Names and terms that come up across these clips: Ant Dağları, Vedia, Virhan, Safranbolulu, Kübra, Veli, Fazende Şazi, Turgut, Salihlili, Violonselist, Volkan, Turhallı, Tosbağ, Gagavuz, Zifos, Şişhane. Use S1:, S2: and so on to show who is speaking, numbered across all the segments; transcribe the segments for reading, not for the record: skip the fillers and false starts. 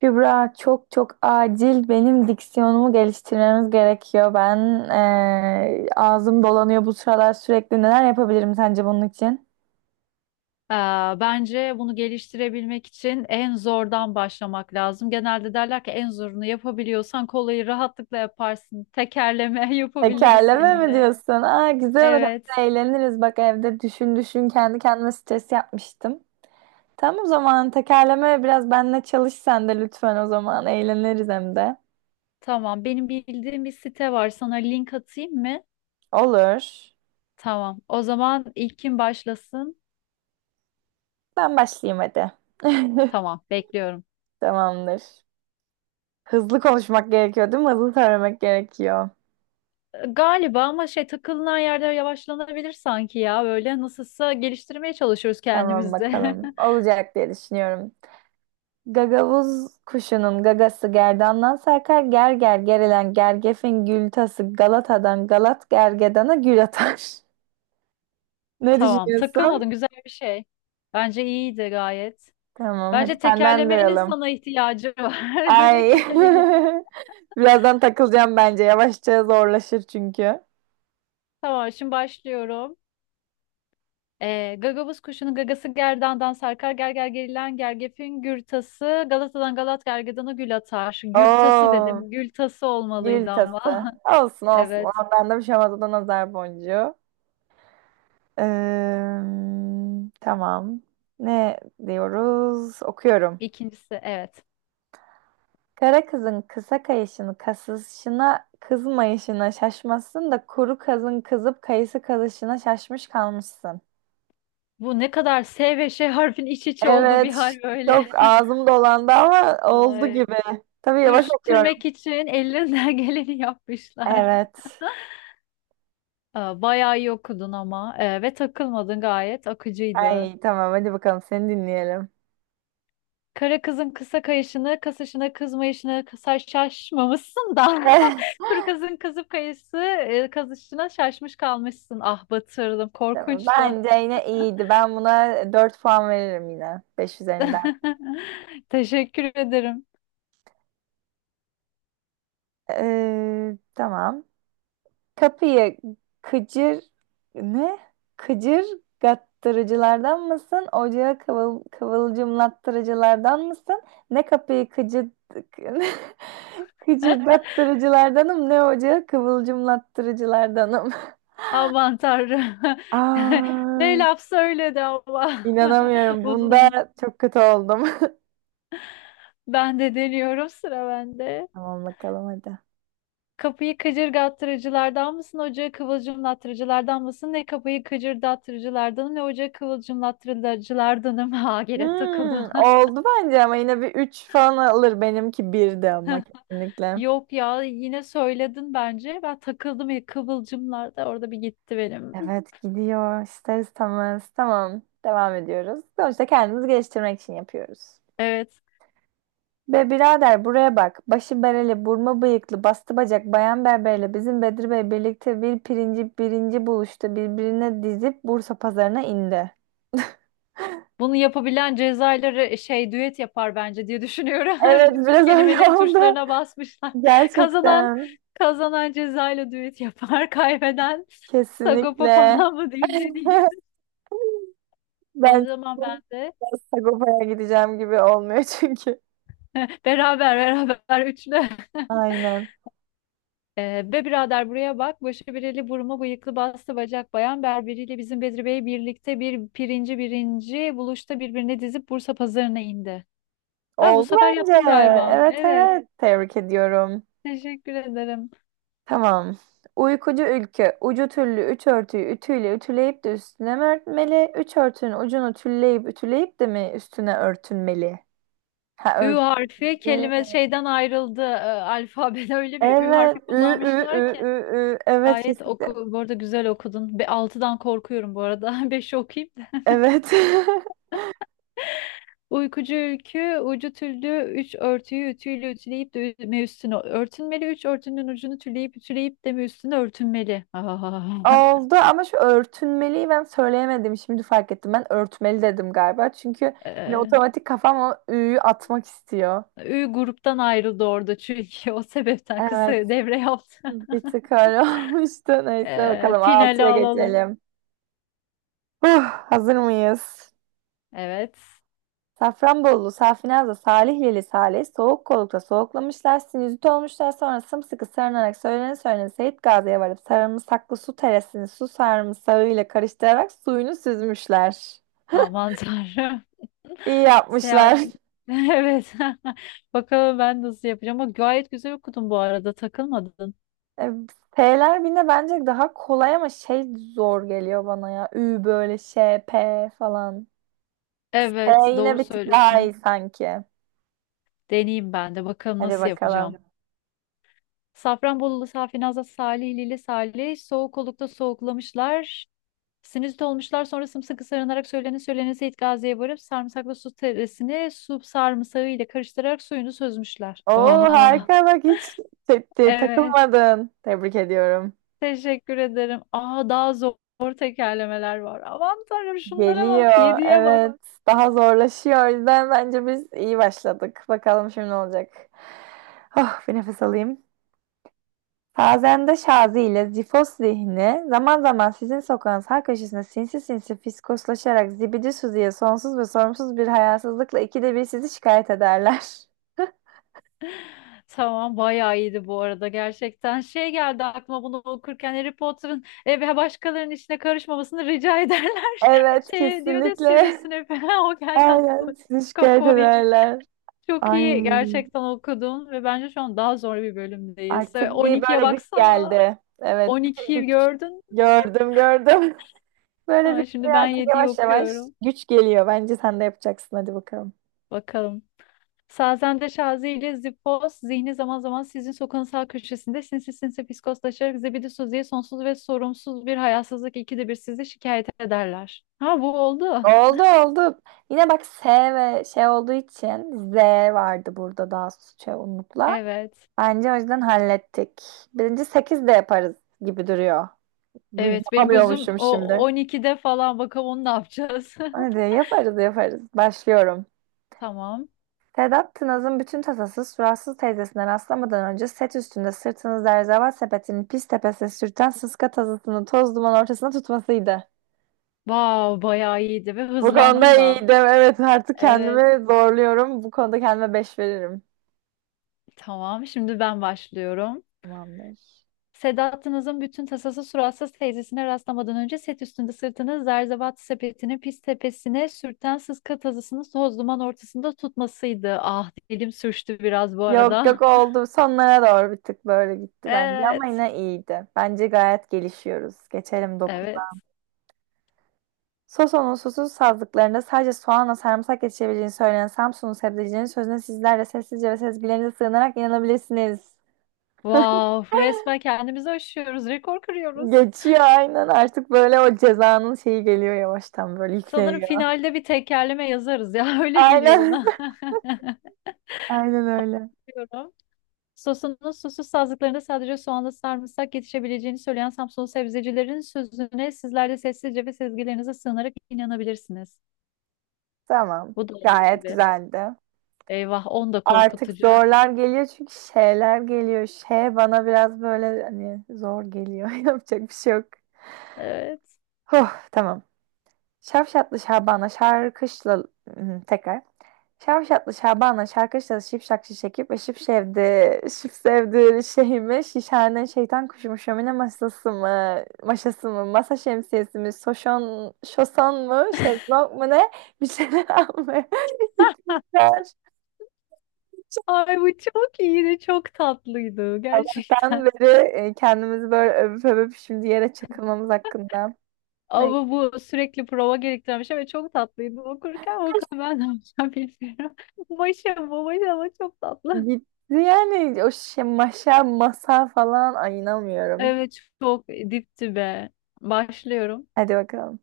S1: Kübra çok çok acil benim diksiyonumu geliştirmemiz gerekiyor. Ben ağzım dolanıyor bu sıralar sürekli. Neler yapabilirim sence bunun için?
S2: Ee, Bence bunu geliştirebilmek için en zordan başlamak lazım. Genelde derler ki en zorunu yapabiliyorsan kolayı rahatlıkla yaparsın. Tekerleme yapabiliriz
S1: Tekerleme mi
S2: seninle.
S1: diyorsun? Aa, güzel olur.
S2: Evet,
S1: Hem de eğleniriz. Bak evde düşün düşün kendi kendime stres yapmıştım. Tamam, o zaman tekerleme biraz benimle çalış sen de lütfen o zaman. Eğleniriz hem de.
S2: tamam. Benim bildiğim bir site var. Sana link atayım mı?
S1: Olur.
S2: Tamam. O zaman ilk kim başlasın?
S1: Ben başlayayım hadi.
S2: Tamam, bekliyorum.
S1: Tamamdır. Hızlı konuşmak gerekiyor değil mi? Hızlı söylemek gerekiyor.
S2: Galiba ama şey takılınan yerde yavaşlanabilir sanki ya. Böyle nasılsa geliştirmeye çalışıyoruz
S1: Tamam
S2: kendimizi.
S1: bakalım. Olacak diye düşünüyorum. Gagavuz kuşunun gagası gerdandan sarkar. Ger ger gerilen gergefin gül tası Galata'dan Galat gergedana gül atar. Ne
S2: Tamam, takılmadın,
S1: düşünüyorsun?
S2: güzel bir şey. Bence iyiydi gayet.
S1: Tamam, hadi
S2: Bence
S1: senden
S2: tekerlemenin
S1: duyalım.
S2: sana ihtiyacı var. Yani
S1: Ay.
S2: kekemeli.
S1: Birazdan takılacağım bence. Yavaşça zorlaşır çünkü.
S2: Tamam, şimdi başlıyorum. Gagavuz kuşunun gagası gerdandan sarkar, gerger gerilen gergefin gürtası Galata'dan Galat gergedana gül atar. Gürtası
S1: Oo,
S2: dedim. Gültası olmalıydı
S1: gül
S2: ama.
S1: tası. Olsun olsun.
S2: Evet.
S1: Ondan da bir şey olmaz. O da nazar boncuğu. Eee, tamam. Ne diyoruz? Okuyorum.
S2: İkincisi evet.
S1: Kara kızın kısa kayışını kasışına kızmayışına şaşmasın da kuru kazın kızıp kayısı kazışına şaşmış kalmışsın.
S2: Bu ne kadar S ve Ş harfin iç içe olduğu bir
S1: Evet,
S2: hal
S1: çok
S2: böyle.
S1: ağzım dolandı ama oldu
S2: Ay.
S1: gibi. Tabii yavaş okuyorum.
S2: Sürtürmek için ellerinden geleni yapmışlar.
S1: Evet.
S2: Aa, bayağı iyi okudun ama ve takılmadın, gayet akıcıydı.
S1: Ay tamam, hadi bakalım seni dinleyelim.
S2: Kara kızın kısa kayışını, kasışına kızmayışına kısa şaşmamışsın da kuru kızın kızıp kayısı kazışına şaşmış kalmışsın. Ah, batırdım,
S1: Tamam,
S2: korkunçtu.
S1: bence yine iyiydi. Ben buna 4 puan veririm yine, 5 üzerinden.
S2: Teşekkür ederim.
S1: Tamam. Kapıyı kıcır ne? Kıcır gattırıcılardan mısın? Ocağı kıvılcımlattırıcılardan mısın? Ne kapıyı kıcır kıcırdattırıcılardanım ne ocağı kıvılcımlattırıcılardanım.
S2: Aman Tanrım. Ne
S1: Aa,
S2: laf söyledi ama.
S1: inanamıyorum.
S2: Uzun
S1: Bunda
S2: uzun.
S1: çok kötü oldum.
S2: Ben de deniyorum, sıra bende.
S1: Tamam bakalım hadi.
S2: Kapıyı kıcırdattırıcılardan mısın, ocağı kıvılcımlattırıcılardan mısın? Ne kapıyı kıcırdattırıcılardanım ne ocağı kıvılcımlattırıcılardanım. Ha, gene takıldım.
S1: Hmm, oldu bence ama yine bir 3 falan alır. Benimki 1'di ama kesinlikle.
S2: Yok ya, yine söyledin bence. Ben takıldım ya, kıvılcımlar da orada bir gitti benim.
S1: Evet gidiyor ister istemez. Tamam, devam ediyoruz. Sonuçta kendimizi geliştirmek için yapıyoruz.
S2: Evet.
S1: Be birader buraya bak. Başı bereli, burma bıyıklı, bastı bacak, bayan berberle bizim Bedri Bey birlikte bir pirinci birinci buluştu. Birbirine dizip Bursa pazarına indi.
S2: Bunu yapabilen Cezayirleri şey düet yapar bence diye düşünüyorum.
S1: Evet,
S2: Öyle bütün
S1: biraz öyle
S2: kelimelerin
S1: oldu.
S2: tuşlarına basmışlar. Kazanan
S1: Gerçekten.
S2: kazanan Cezayir'le düet yapar. Kaybeden Sagopa
S1: Kesinlikle.
S2: falan mı diyeyim, ne diyeyim. O
S1: Ben
S2: zaman ben de
S1: biraz Sagopa'ya gideceğim gibi olmuyor çünkü.
S2: beraber beraber üçlü.
S1: Aynen.
S2: Be birader buraya bak. Başı bireli, burma bıyıklı, bastı bacak, bayan berberiyle bizim Bedri Bey birlikte bir pirinci birinci buluşta birbirine dizip Bursa pazarına indi. Ha, bu
S1: Oldu
S2: sefer
S1: bence.
S2: yaptım galiba.
S1: Evet
S2: Evet.
S1: evet. Tebrik ediyorum.
S2: Teşekkür ederim.
S1: Tamam. Uykucu ülke ucu tüllü üç örtüyü ütüyle ütüleyip de üstüne mi örtmeli? Üç örtünün ucunu tülleyip ütüleyip de mi üstüne örtünmeli? Ha
S2: Ü harfi
S1: örtmeli.
S2: kelime şeyden ayrıldı. Alfabede öyle bir Ü
S1: Evet.
S2: harfi
S1: Ü, ü,
S2: kullanmışlar
S1: ü,
S2: ki.
S1: ü, ü. Evet
S2: Gayet
S1: kesinlikle.
S2: oku, bu arada güzel okudun. Be, altıdan korkuyorum bu arada. Beşi okuyayım.
S1: Evet.
S2: Uykucu ülkü, ucu tüllü, üç örtüyü ütüyle ütüleyip de üstüne örtünmeli. Üç örtünün ucunu tüleyip ütüleyip de mi üstüne örtünmeli. Ah.
S1: Oldu ama şu örtünmeliyi ben söyleyemedim. Şimdi fark ettim. Ben örtmeli dedim galiba. Çünkü hani
S2: Ee,
S1: otomatik kafam o ü'yü atmak istiyor.
S2: Ü gruptan ayrıldı orada çünkü o sebepten kısa
S1: Evet.
S2: devre yaptı.
S1: Bir tık öyle olmuştu. Neyse bakalım
S2: Finali
S1: altıya
S2: alalım.
S1: geçelim. Huh, hazır mıyız?
S2: Evet.
S1: Safranbolulu, Safinaz'da, Salihlili, Salih, soğuk kolukta soğuklamışlar, sinüzit olmuşlar, sonra sımsıkı sarınarak söylene söylene Seyit Gazi'ye varıp sarımsaklı su teresini su sarımsağıyla karıştırarak suyunu süzmüşler.
S2: Aman Tanrım.
S1: İyi
S2: Seyahat.
S1: yapmışlar.
S2: Evet. Bakalım ben nasıl yapacağım. Ama gayet güzel okudun bu arada. Takılmadın.
S1: E, P'ler birine bence daha kolay ama şey zor geliyor bana ya. Ü böyle şey, P falan. P
S2: Evet,
S1: yine
S2: doğru
S1: bir tık daha iyi
S2: söylüyorsun.
S1: sanki.
S2: Deneyeyim ben de. Bakalım
S1: Hadi
S2: nasıl
S1: bakalım.
S2: yapacağım. Safranbolulu Safinaz'la Salihlili Salih soğuk olukta soğuklamışlar. Sinüzit olmuşlar, sonra sımsıkı sarınarak söylene söylene Seyit Gazi'ye varıp sarımsaklı su teresini su sarımsağı ile karıştırarak suyunu süzmüşler.
S1: Oo
S2: Aa,
S1: harika bak hiç
S2: evet,
S1: takılmadın. Tebrik ediyorum.
S2: teşekkür ederim. Aa, daha zor tekerlemeler var. Aman Tanrım, şunlara bak,
S1: Geliyor.
S2: yediye bak.
S1: Evet. Daha zorlaşıyor. O yüzden bence biz iyi başladık. Bakalım şimdi ne olacak. Oh, bir nefes alayım. Fazende Şazi ile Zifos zihni zaman zaman sizin sokağın sağ köşesinde sinsi sinsi fiskoslaşarak zibidi Suzi'ye sonsuz ve sorumsuz bir hayasızlıkla ikide bir sizi şikayet ederler.
S2: Tamam, bayağı iyiydi bu arada gerçekten. Şey geldi aklıma bunu okurken, Harry Potter'ın ve başkalarının işine karışmamasını rica ederler.
S1: Evet
S2: Şey diyor da
S1: kesinlikle.
S2: Sirius falan o geldi aklıma.
S1: Aynen sizi
S2: Kafa
S1: şikayet
S2: oraya.
S1: ederler.
S2: Çok iyi gerçekten okudun ve bence şu an daha zor bir bölümdeyiz. E,
S1: Artık bir
S2: 12'ye
S1: böyle güç
S2: baksana.
S1: geldi. Evet, bir
S2: 12'yi
S1: güç
S2: gördün.
S1: gördüm, gördüm. Böyle bir
S2: Ha,
S1: şey
S2: şimdi ben
S1: artık
S2: yediyi
S1: yavaş yavaş
S2: okuyorum.
S1: güç geliyor. Bence sen de yapacaksın. Hadi bakalım.
S2: Bakalım. Sazende Şazi ile Zipos zihni zaman zaman sizin sokağın sağ köşesinde sinsi sinsi fiskoslaşarak zibidi Suzi'ye sonsuz ve sorumsuz bir hayasızlık ikide bir sizi şikayet ederler. Ha, bu oldu.
S1: Oldu oldu. Yine bak S ve şey olduğu için Z vardı burada daha şey unutla.
S2: Evet.
S1: Bence o yüzden hallettik. Birinci 8 de yaparız gibi duruyor.
S2: Evet, benim gözüm
S1: Yapamıyormuşum
S2: o
S1: şimdi.
S2: 12'de falan, bakalım onu ne yapacağız.
S1: Hadi yaparız yaparız. Başlıyorum.
S2: Tamam.
S1: Sedat Tınaz'ın bütün tasası suratsız teyzesine rastlamadan önce set üstünde sırtını zerzeval sepetinin pis tepesine sürten sıska tazısını toz duman ortasına tutmasıydı.
S2: Vav, bayağı iyiydi ve
S1: Bu
S2: hızlandın
S1: konuda
S2: da.
S1: iyiydim. Evet artık
S2: Evet.
S1: kendimi zorluyorum. Bu konuda kendime 5 veririm.
S2: Tamam, şimdi ben başlıyorum.
S1: Tamamdır. Doğru.
S2: Sedat'ınızın bütün tasası suratsız teyzesine rastlamadan önce set üstünde sırtını zerzevat sepetinin pis tepesine sürten sıska tazısını toz duman ortasında tutmasıydı. Ah, dilim sürçtü biraz bu
S1: Yok
S2: arada.
S1: yok oldu. Sonlara doğru bir tık böyle gitti bence ama
S2: Evet.
S1: yine iyiydi. Bence gayet gelişiyoruz. Geçelim dokuz.
S2: Evet.
S1: Soson'un susuz sazlıklarında sadece soğanla sarımsak yetişebileceğini söyleyen Samsun'un sebzecinin sözüne sizler de sessizce ve sezgilerinize sığınarak inanabilirsiniz.
S2: Wow, resmen kendimizi aşıyoruz, rekor kırıyoruz.
S1: Geçiyor aynen, artık böyle o cezanın şeyi geliyor yavaştan böyle
S2: Sanırım
S1: yükleniyor.
S2: finalde bir tekerleme yazarız ya öyle geliyor
S1: Aynen.
S2: bana.
S1: Aynen öyle.
S2: Diyorum. Sosunun susuz sazlıklarında sadece soğanla sarımsak yetişebileceğini söyleyen Samsunlu sebzecilerin sözüne sizler de sessizce ve sezgilerinize sığınarak inanabilirsiniz.
S1: Tamam.
S2: Bu da olduğu
S1: Gayet
S2: gibi.
S1: güzeldi.
S2: Eyvah, on da
S1: Artık
S2: korkutucu.
S1: zorlar geliyor çünkü şeyler geliyor. Şey bana biraz böyle hani zor geliyor. Yapacak bir şey yok.
S2: Evet.
S1: Huh, tamam. Şavşatlı Şaban'a şarkışla... Hı, tekrar. Şavşatlı Şaban'la şarkı çalış şipşak şişekip ve şıp şevdi, şıp sevdi şeyimi, şişhane şeytan kuşumu, şömine masası mı, maşası mı, masa şemsiyesi mi, soşon, şoson mu, şezlong mu ne, bir şeyler almaya
S2: Hah.
S1: gitmişler.
S2: Ay, bu çok iyiydi, çok tatlıydı
S1: Ben
S2: gerçekten.
S1: beri kendimizi böyle övüp övüp şimdi yere çakılmamız hakkında. Ne,
S2: Ama bu sürekli prova gerektiren bir şey ve çok tatlıydı. Okurken bakalım ben ne yapacağım, bilmiyorum. Başım bu başım, ama çok tatlı.
S1: gitti yani o şey maşa, masa falan, ay inanmıyorum.
S2: Evet, çok dipti be. Başlıyorum.
S1: Hadi bakalım.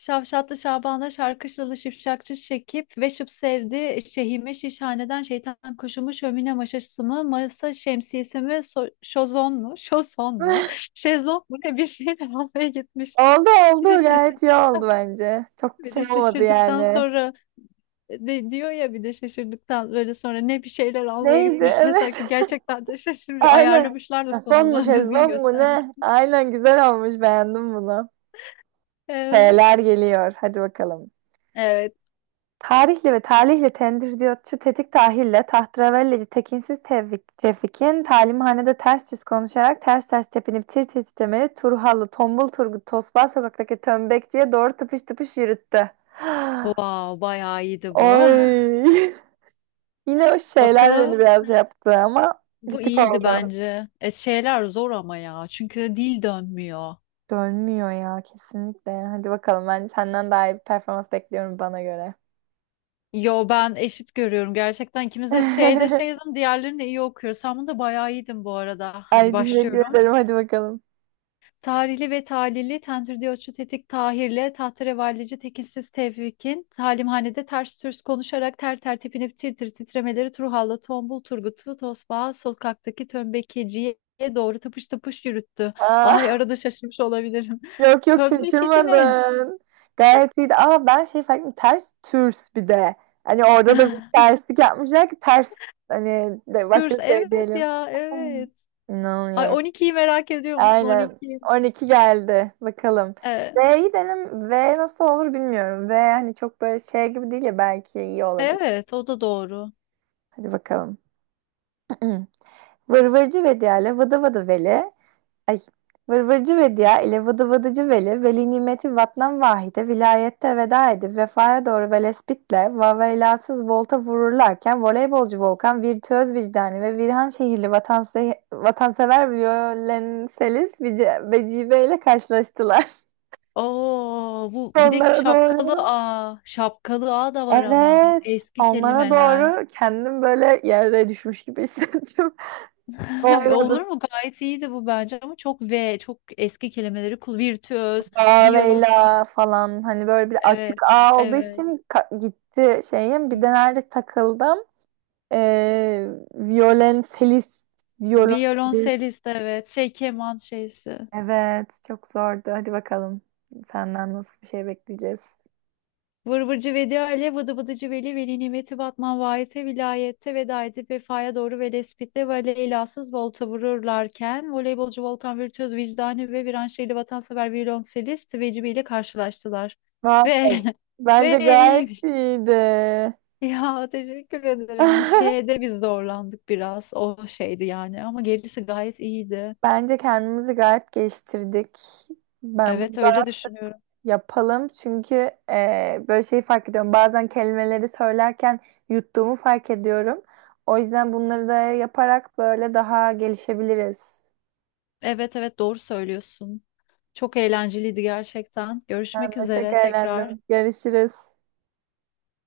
S2: Şavşatlı Şaban'da şarkışlalı şipşakçı Şekip ve şıp sevdi şehime şişhaneden şeytan kuşumu şömine maşası mı, masa şemsiyesi mi, şozon mu, şozon mu, şezlong mu ne, bir şeyle almaya gitmiş.
S1: Oldu
S2: Bir de
S1: oldu, gayet iyi
S2: şaşırdıktan,
S1: oldu bence. Çok
S2: bir
S1: şey
S2: de
S1: olmadı
S2: şaşırdıktan
S1: yani.
S2: sonra de diyor ya bir de şaşırdıktan böyle sonra ne, bir şeyler almaya
S1: Neydi?
S2: gitmişler,
S1: Evet.
S2: sanki gerçekten de şaşırıyor.
S1: Aynen.
S2: Ayarlamışlar da
S1: Şazlong mu
S2: sonunu düzgün
S1: şezlong mu
S2: göstermek.
S1: ne? Aynen güzel olmuş, beğendim bunu.
S2: Evet.
S1: Şeyler geliyor, hadi bakalım.
S2: Evet.
S1: Tarihli ve talihle tendir diyor. Tetik tahille tahtravelleci tekinsiz Tevfik, Tevfikin talimhanede ters yüz konuşarak ters ters tepinip tir tir titremeli Turhallı tombul Turgut Tosbağ sokaktaki tömbekçiye doğru tıpış tıpış yürüttü.
S2: Wow, bayağı iyiydi bu.
S1: Oy. Yine o şeyler beni
S2: Bakalım,
S1: biraz yaptı ama bir
S2: bu
S1: tık
S2: iyiydi
S1: oldu.
S2: bence. Şeyler zor ama ya. Çünkü dil dönmüyor.
S1: Dönmüyor ya kesinlikle. Hadi bakalım, ben senden daha iyi bir performans bekliyorum bana göre.
S2: Yo, ben eşit görüyorum gerçekten. İkimiz de şeyde şeyiz, diğerlerini iyi okuyor. Sen bunda bayağı iyiydin bu arada. Hadi
S1: Ay teşekkür
S2: başlıyorum.
S1: ederim, hadi bakalım.
S2: Tarihli ve talili Tentürdiyotçu Tetik Tahir'le tahterevallici tekinsiz Tevfik'in talimhanede ters türs konuşarak ter ter tepinip tir tir titremeleri Turhal'la Tombul Turgut'u Tosbağa sokaktaki tömbekeciye doğru tıpış tıpış yürüttü. Ay,
S1: Aa,
S2: arada şaşırmış olabilirim.
S1: yok yok
S2: Tömbekeci ne?
S1: şaşırmadın. Gayet iyiydi. Aa ben şey fark ettim. Ters türs bir de. Hani orada da bir terslik yapmışlar ki ters hani de başka
S2: Tours,
S1: bir şey
S2: evet
S1: diyelim.
S2: ya, evet. Ay,
S1: İnanamıyorum.
S2: 12'yi merak ediyor musun,
S1: Aynen.
S2: 12'yi?
S1: 12 geldi. Bakalım.
S2: Ee,
S1: V'yi denem. V nasıl olur bilmiyorum. V hani çok böyle şey gibi değil ya, belki iyi olabilir.
S2: evet, o da doğru.
S1: Hadi bakalım. Vırvırcı Vedia ile Vıdı Vıdı Veli. Ay. Vırvırcı Vedia ile Vıdı Vıdıcı Veli. Veli nimeti vatnan vahide. Vilayette veda edip vefaya doğru velespitle vaveylasız volta vururlarken voleybolcu Volkan virtüöz vicdani ve Virhan şehirli vatansever Violenselis Vecibe ile karşılaştılar.
S2: Oo, bu bir de
S1: Onlara doğru.
S2: şapkalı A. Şapkalı A da var ama
S1: Evet.
S2: eski
S1: Onlara
S2: kelimeler.
S1: doğru kendim böyle yere düşmüş gibi hissettim.
S2: Olur
S1: Olmadı.
S2: mu? Gayet iyiydi bu bence ama çok V, çok eski kelimeleri kul virtüöz, violons
S1: Veyla falan hani böyle bir açık
S2: evet,
S1: ağ olduğu
S2: evet.
S1: için gitti şeyim. Bir de nerede takıldım? Ee, Violonselist. Violonselist.
S2: Violonselist evet. Şey keman şeysi.
S1: Evet. Çok zordu. Hadi bakalım. Senden nasıl bir şey bekleyeceğiz?
S2: Vır vırcı Vedi Ali, vıdı vıdıcı Veli, Veli Nimeti Batman Vahit'e vilayette veda edip vefaya doğru ve lespitle ve leylasız volta vururlarken voleybolcu Volkan Virtüöz vicdani ve Viranşehirli vatansever violonselist Vecibi ile karşılaştılar.
S1: Vay,
S2: Ve
S1: bence
S2: ve
S1: gayet
S2: iyiymiş.
S1: iyiydi.
S2: Ya, teşekkür ederim. Şeyde biz zorlandık biraz. O şeydi yani ama gerisi gayet iyiydi.
S1: Bence kendimizi gayet geliştirdik. Ben bu
S2: Evet, öyle düşünüyorum.
S1: yapalım çünkü böyle şeyi fark ediyorum. Bazen kelimeleri söylerken yuttuğumu fark ediyorum. O yüzden bunları da yaparak böyle daha gelişebiliriz.
S2: Evet evet, doğru söylüyorsun. Çok eğlenceliydi gerçekten.
S1: Ben
S2: Görüşmek
S1: de çok
S2: üzere tekrar.
S1: eğlendim. Görüşürüz.